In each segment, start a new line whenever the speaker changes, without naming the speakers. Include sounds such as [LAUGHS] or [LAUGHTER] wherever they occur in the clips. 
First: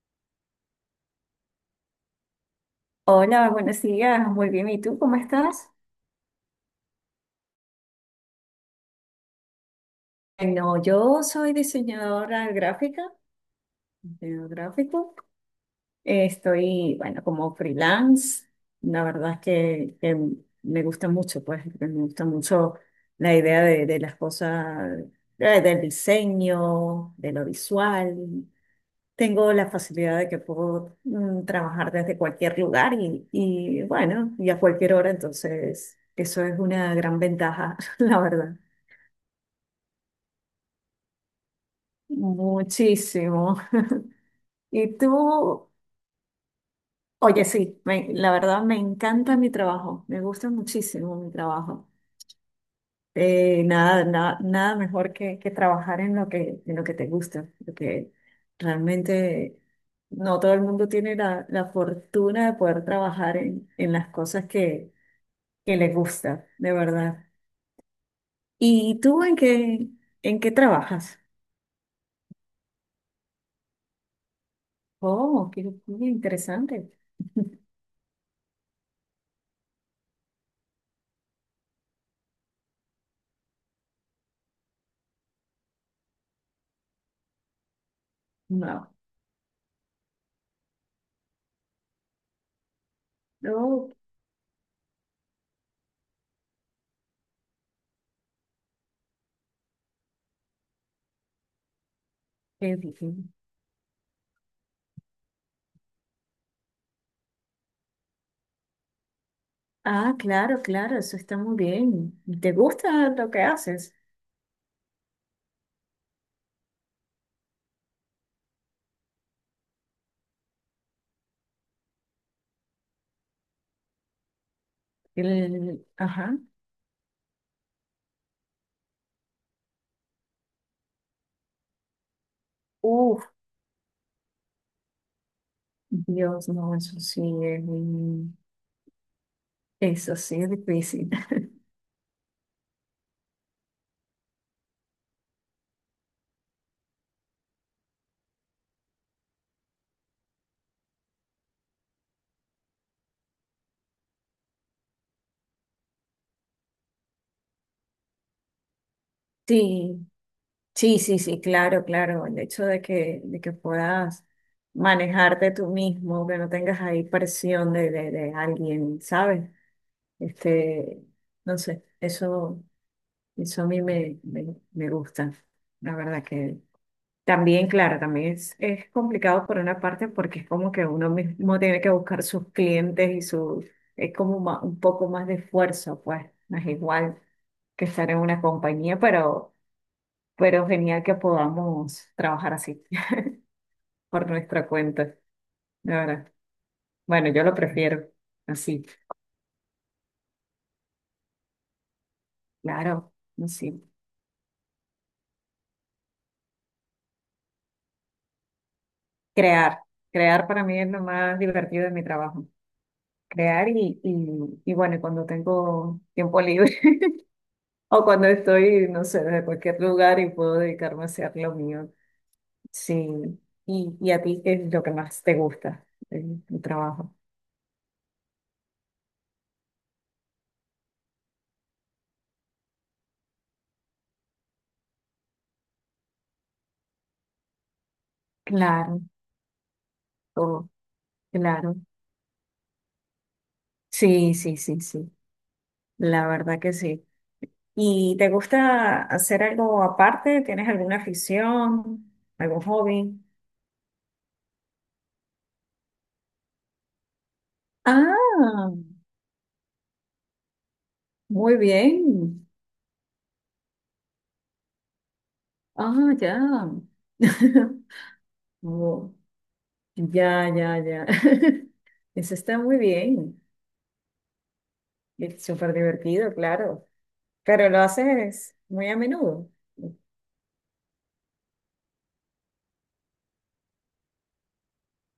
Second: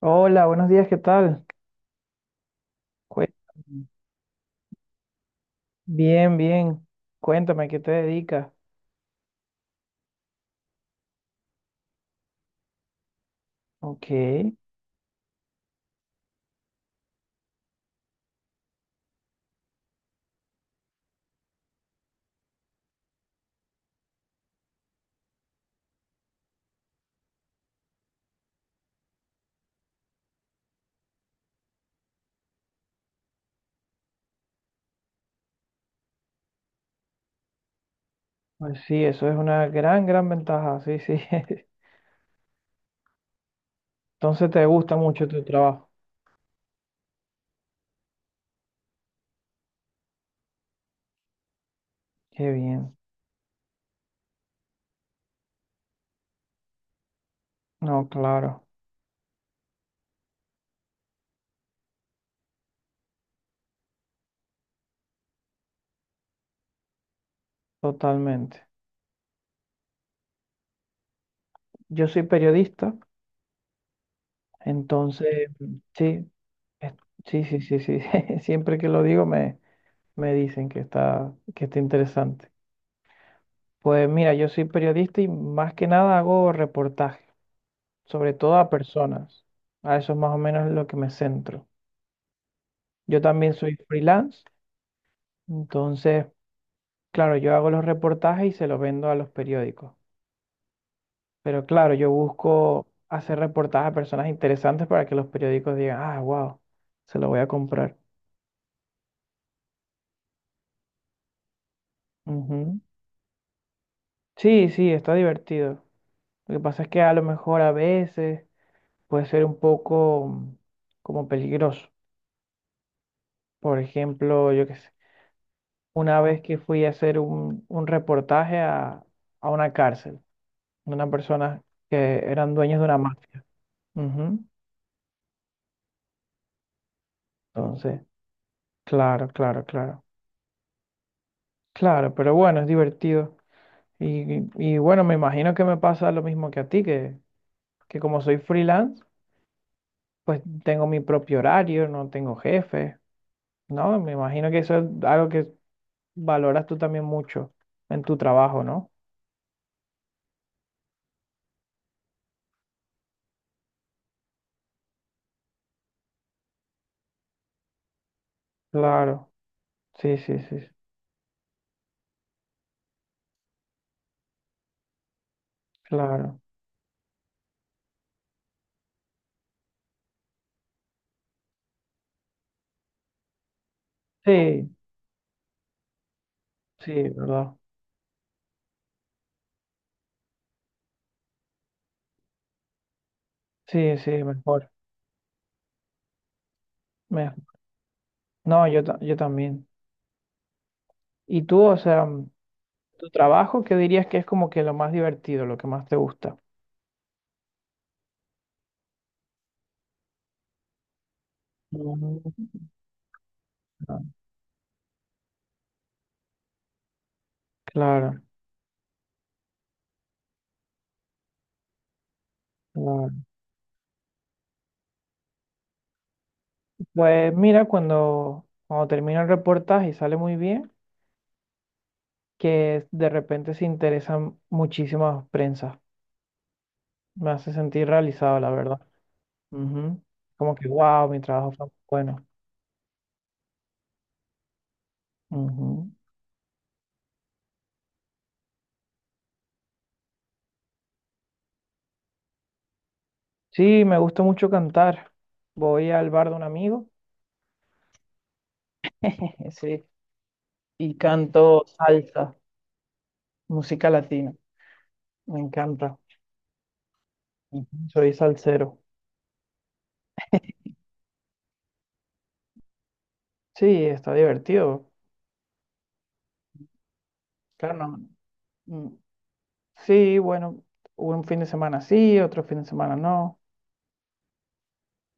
Hola, buenos días, ¿qué tal?
Hola, buenos
Cuéntame.
días, muy bien. ¿Y tú cómo estás?
Bien, bien. Cuéntame, ¿a ¿qué te dedicas?
No, yo soy diseñadora gráfica,
Ok,
diseñador gráfico. Estoy, bueno, como freelance. La verdad es que me gusta mucho, pues, me gusta mucho la idea de las cosas, del diseño, de lo visual. Tengo la facilidad de que puedo trabajar desde cualquier lugar y, bueno, y a cualquier hora, entonces eso es una gran ventaja, [LAUGHS] la verdad.
pues sí, eso es una gran, gran ventaja, sí, sí. [LAUGHS]
Muchísimo.
Entonces te gusta
Y
mucho tu
tú,
trabajo.
oye, sí, la verdad me encanta mi trabajo, me gusta muchísimo mi trabajo.
Qué bien.
Nada mejor que trabajar en lo que te gusta,
No,
porque
claro,
realmente no todo el mundo tiene la fortuna de poder trabajar en las cosas que le gusta, de verdad.
totalmente.
¿Y tú en qué trabajas?
Yo soy periodista, entonces,
Oh, qué, qué
sí,
interesante.
es- sí, sí, sí, sí. [LAUGHS] Siempre que lo digo me dicen que está interesante. Pues mira, yo soy periodista y más que nada hago reportajes sobre todo a
No,
personas. A eso es más o menos lo que me centro. Yo también soy
no,
freelance, entonces, claro, yo hago los reportajes y se los vendo a los periódicos. Pero claro, yo
qué
busco
difícil.
hacer reportajes a personas interesantes para que los periódicos digan, ah, wow, se lo voy a comprar.
Ah, claro, claro, eso está muy bien. ¿Te
Ujú.
gusta lo que haces?
Sí, sí, está divertido. Lo que pasa es que a lo mejor a veces puede ser un poco como peligroso. Por ejemplo, yo qué sé. Una
Ajá.
vez que fui a hacer un reportaje a una cárcel, de unas personas que eran dueños de una
Uf,
mafia. Ujú.
Dios, no,
Entonces, claro, claro, claro.
eso sí es difícil. [LAUGHS]
Claro, pero bueno, es divertido. Y bueno, me imagino que me pasa lo mismo que a ti, que como soy freelance, pues tengo mi propio horario, no tengo jefe, ¿no? Me imagino que eso es algo que valoras tú también mucho en tu trabajo, ¿no?
Sí, sí, sí, sí, claro, claro. El hecho de que puedas manejarte tú mismo, que no tengas ahí presión de alguien,
Claro,
¿sabes?
sí, sí, sí, sí,
Este, no sé, eso a mí me gusta. La verdad
claro.
también, claro, también es complicado por una parte porque es como que uno mismo tiene que buscar sus clientes y su, es como
Sí,
un poco más de esfuerzo, pues no es
sí,
igual
¿verdad?
que estar en una compañía, pero genial que podamos trabajar así
Sí,
[LAUGHS]
sí,
por nuestra
mejor.
cuenta, de verdad. Bueno,
me-
yo lo prefiero
No, yo,
así,
yo también. ¿Y tú, o sea, tu
claro,
trabajo, qué
así.
dirías que es como que lo más divertido, lo que más te gusta?
Crear, crear para mí es lo más divertido de mi
Mm,
trabajo, crear y bueno, y cuando tengo tiempo libre. O
Claro,
cuando estoy, no sé, de cualquier lugar y puedo dedicarme a hacer lo mío. Sí.
claro.
Y a ti, ¿qué es lo que más te gusta del tu trabajo?
Pues mira, cuando, cuando termina el reportaje y sale muy bien, que de repente se interesan muchísimas prensas. Me hace sentir realizado, la verdad.
Claro,
Ujú. Como que,
oh,
wow, mi trabajo fue muy
claro.
bueno.
Sí, sí, sí, sí.
Ujú.
La verdad que sí. ¿Y te gusta hacer algo aparte? ¿Tienes alguna afición? ¿Algún hobby?
Sí, me gusta mucho cantar. Voy al bar de un amigo.
Ah,
[LAUGHS] Sí y
muy
canto salsa,
bien.
música latina. Me encanta.
Ah, ya.
Ujú.
[LAUGHS]
Soy salsero.
Oh, ya, ya, ya. [LAUGHS] Eso está muy bien.
Sí, está divertido.
Es súper divertido, claro. Pero
Claro,
lo
no.
haces
mm,
muy a menudo.
Sí, bueno, un fin de semana sí, otro fin de semana no.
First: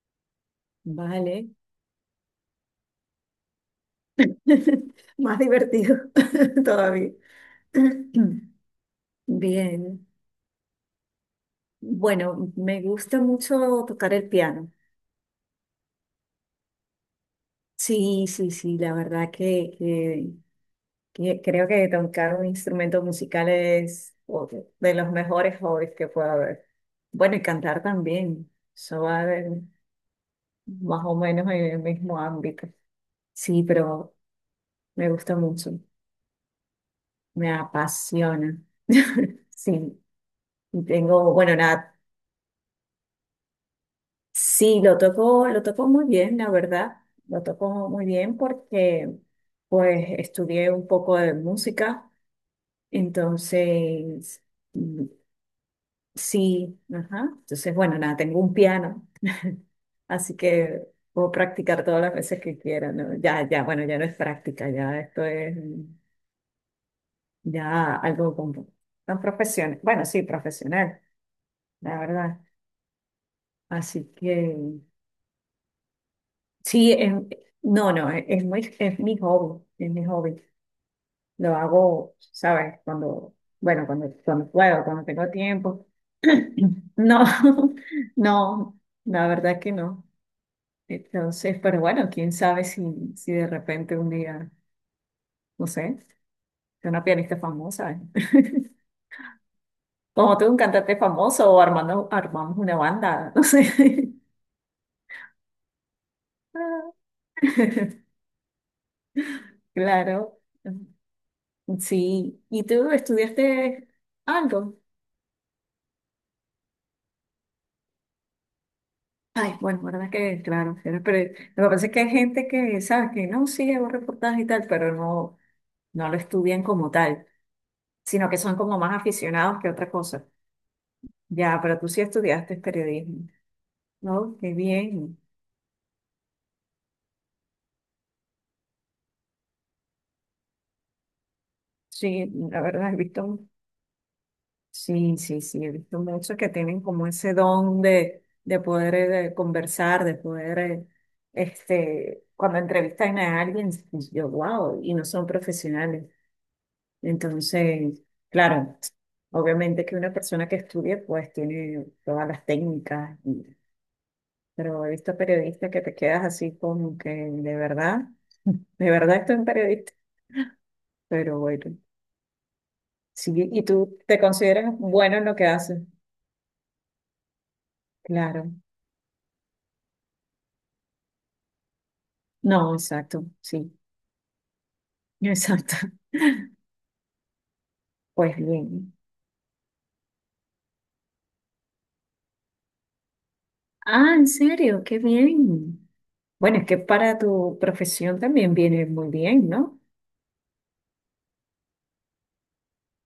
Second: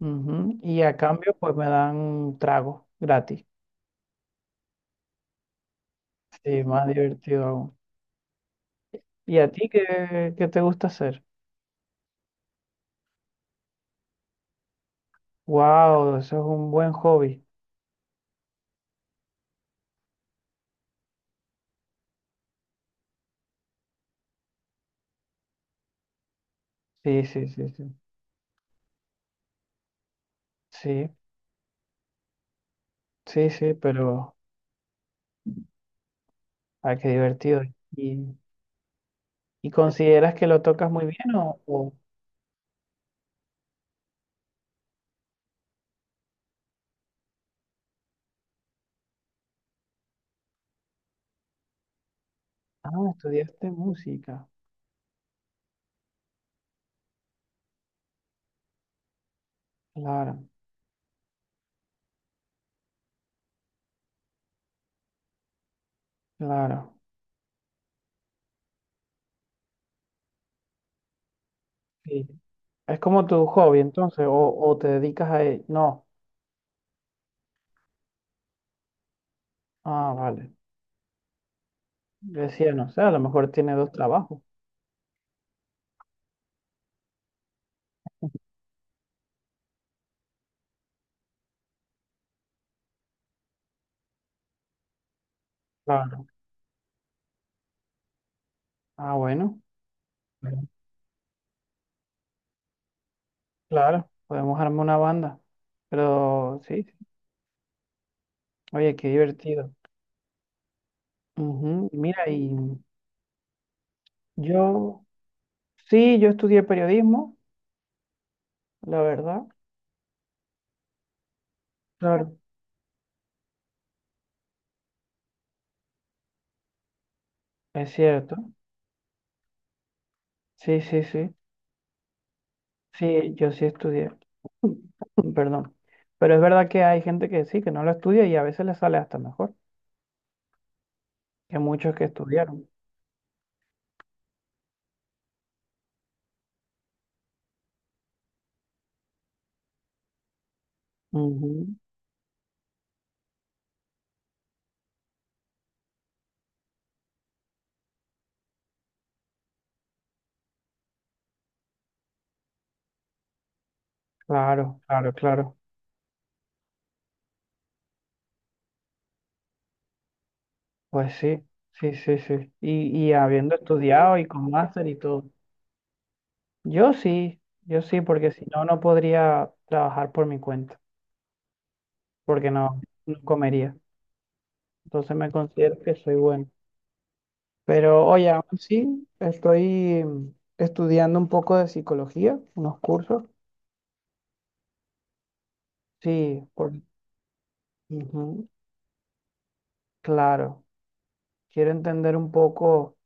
Ujú, y a cambio,
Vale.
pues me dan trago gratis.
[LAUGHS] Más divertido
Sí,
[LAUGHS]
más
todavía.
divertido aún.
[CLEARS THROAT]
¿Y a ti
Bien.
qué, qué te gusta hacer?
Bueno, me gusta mucho tocar el piano.
Wow, eso es un buen hobby.
Sí, sí, sí, la verdad que creo que tocar un instrumento musical es otro de los mejores hobbies que puede haber.
Sí,
Bueno, y
sí, sí,
cantar
sí.
también. Más
Sí,
o menos en el mismo ámbito.
sí,
Sí,
sí,
pero
pero
me gusta mucho.
ay, qué
Me
divertido. ¿Y,
apasiona. [LAUGHS]
y
Sí,
consideras que lo
y
tocas muy
tengo,
bien
bueno,
o?
nada, sí, lo tocó muy bien, la verdad. Lo tocó muy bien porque pues estudié un poco de música,
Ah, estudiaste
entonces
música.
mm, sí, ajá. Entonces, bueno, nada, tengo un piano, así
Claro,
que puedo practicar todas las veces que quiera, ¿no? Ya, ya, bueno, ya no es práctica, ya esto es
claro.
ya algo como tan profesional. Bueno, sí, profesional, la
Sí.
verdad.
Es como tu hobby,
Así
entonces, o
que
te dedicas a él. No.
sí, no, no, es es mi hobby, es mi
Ah,
hobby.
vale.
Lo hago,
Yo decía,
¿sabes?
no sé, a lo
Cuando,
mejor tiene
bueno,
dos
cuando,
trabajos.
cuando puedo, cuando tengo tiempo. [CLEARS THROAT] No, [LAUGHS] no, la verdad que no. Entonces, pero bueno, quién sabe si, si de repente un día, no sé,
Claro.
soy una pianista famosa, ¿eh? [LAUGHS]
Ah, bueno.
Como tú, un
Bueno.
cantante famoso o armamos una banda, no sé.
Claro, podemos armar una banda. Pero sí, sí.
[LAUGHS]
Oye, qué divertido.
Claro,
Ujú. Mira,
sí. ¿Y
y
tú estudiaste algo?
yo, sí, yo estudié periodismo, la verdad.
Ay, bueno, verdad que, claro, pero lo que pasa es que hay
Claro.
gente que, ¿sabes? Que no, sí, hago reportajes y tal, pero no, no lo estudian como tal,
Es
sino
cierto.
que son como más aficionados que otra cosa.
Sí, sí, sí.
Ya, pero tú sí estudiaste periodismo,
Sí, yo sí estudié,
¿no? Qué bien.
[LAUGHS] perdón. Pero es verdad que hay gente que sí, que no lo estudia y a veces le sale hasta mejor que muchos que
Sí, la
estudiaron.
verdad, he visto, sí, sí, sí, he visto muchos que tienen como ese don de poder de conversar, de poder,
Ujú.
cuando entrevistan a alguien, yo, wow, y no son profesionales. Entonces, claro, obviamente que una persona que estudia pues tiene todas las técnicas, y
Claro,
pero he
claro,
visto
claro.
periodistas que te quedas así como que de verdad estoy un periodista,
Pues
pero
sí,
bueno,
sí, sí, sí. Y
sí,
habiendo
y tú
estudiado
te
y con
consideras
máster y
bueno
todo.
en lo que haces,
Yo sí, yo sí, porque si
claro.
no, no podría trabajar por mi cuenta, porque
No,
no, no
exacto, sí,
comería. Entonces
[LAUGHS]
me
exacto.
considero que soy bueno. Pero oye,
Pues
aún
bien.
sí, estoy estudiando un poco de psicología, unos cursos.
Ah, ¿en serio? Qué bien.
Sí,
Bueno, es
por,
que para tu profesión
ujú,
también viene muy bien, ¿no?
claro. Quiero entender un poco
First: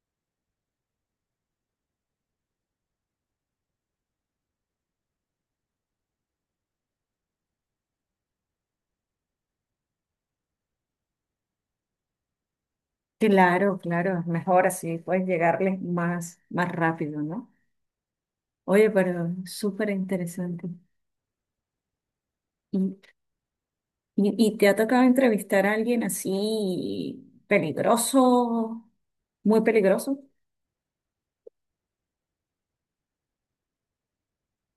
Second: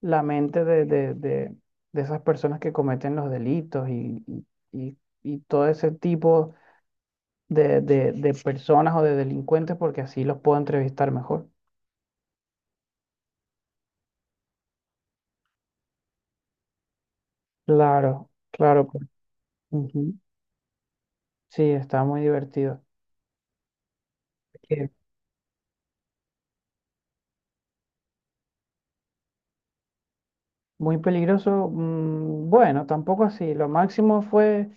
la mente de de esas personas que cometen los delitos y y todo ese tipo de de- personas o de delincuentes, porque así los puedo entrevistar mejor.
Claro, claro, es mejor así, puedes llegarles más, más rápido, ¿no?
Claro, claro.
Oye,
Pues,
pero súper
ujú.
interesante.
Sí, está muy
¿Y,
divertido.
y te ha
Eh,
tocado entrevistar a alguien así peligroso, muy peligroso?
Muy peligroso. Bueno, tampoco así. Lo máximo fue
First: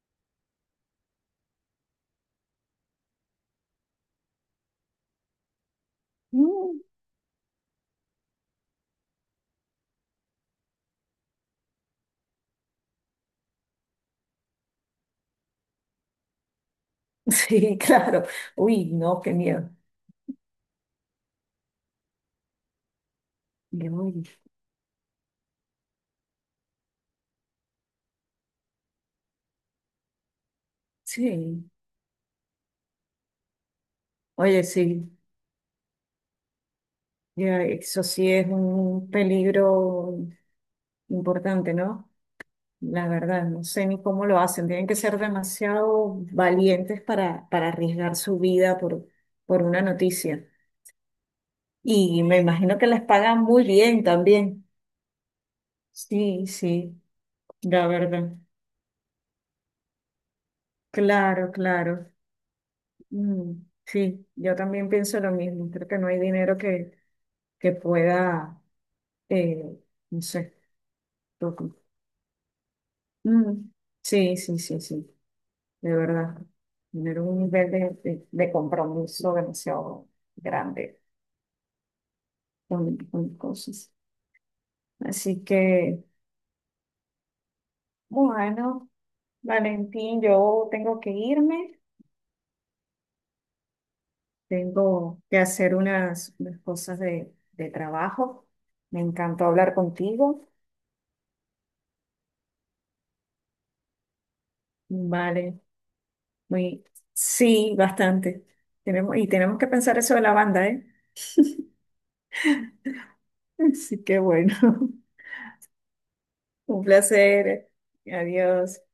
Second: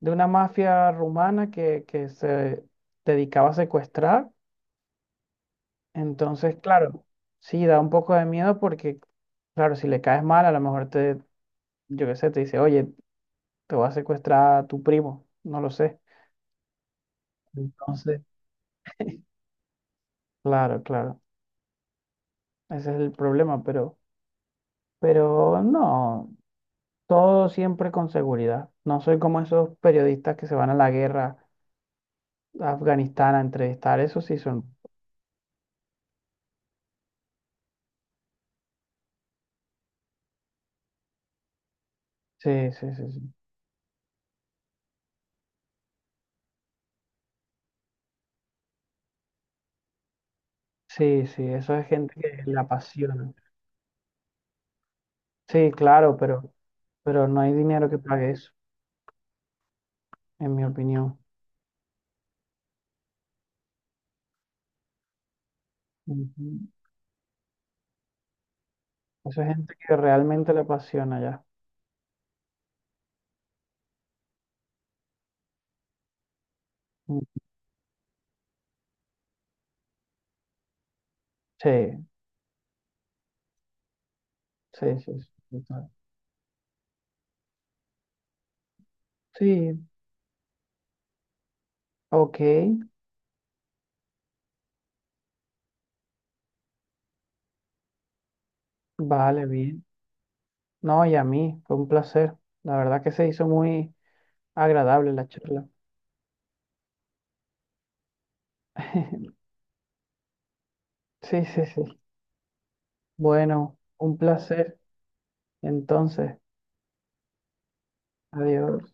de una mafia rumana que se dedicaba a secuestrar. Entonces,
Mm,
claro, sí, da un poco de miedo porque, claro, si le caes mal, a lo mejor yo qué sé, te dice, oye, te va a secuestrar tu primo, no lo sé.
[LAUGHS] sí,
Entonces,
claro. Uy, no, qué miedo.
claro, claro, ese es el problema,
Y, uy,
pero no, todo siempre con seguridad. No soy como esos periodistas que se van a la guerra
sí,
a Afganistán a entrevistar, eso sí son.
oye, sí, ya, eso sí es un peligro importante, ¿no?
Sí, sí,
La
sí, sí.
verdad, no sé ni cómo lo hacen. Tienen que ser demasiado valientes para arriesgar su vida por una noticia.
Sí, sí, eso es gente
Y me
que le
imagino que les
apasiona.
pagan muy bien también.
Sí, claro,
Sí, sí,
pero no hay
la
dinero que pague
verdad.
eso, en mi opinión.
Claro, claro. Mm, sí, yo también pienso lo mismo. Creo que no hay dinero
Ujú.
que pueda,
Eso es
eh,
gente que
no
realmente
sé.
le apasiona ya.
lo- Mm, sí, sí, sí, sí, de verdad. Tener
Mm.
un nivel de compromiso demasiado grande.
Sí,
Un montón de cosas.
sí, sí. Sí,
Así
total.
que, bueno,
Sí,
Valentín, yo tengo que irme,
ok,
tengo que hacer unas, unas cosas de trabajo. Me encantó
vale,
hablar
bien.
contigo.
No, y a mí, fue un placer. La verdad que se hizo muy agradable la
Vale,
charla.
muy, sí, bastante. Tenemos, y
[LAUGHS]
tenemos que pensar eso de la banda, ¿eh?
Sí, sí, sí.
[LAUGHS]
Bueno,
Así
un
que bueno,
placer.
[LAUGHS]
Entonces,
un placer. Adiós.
adiós.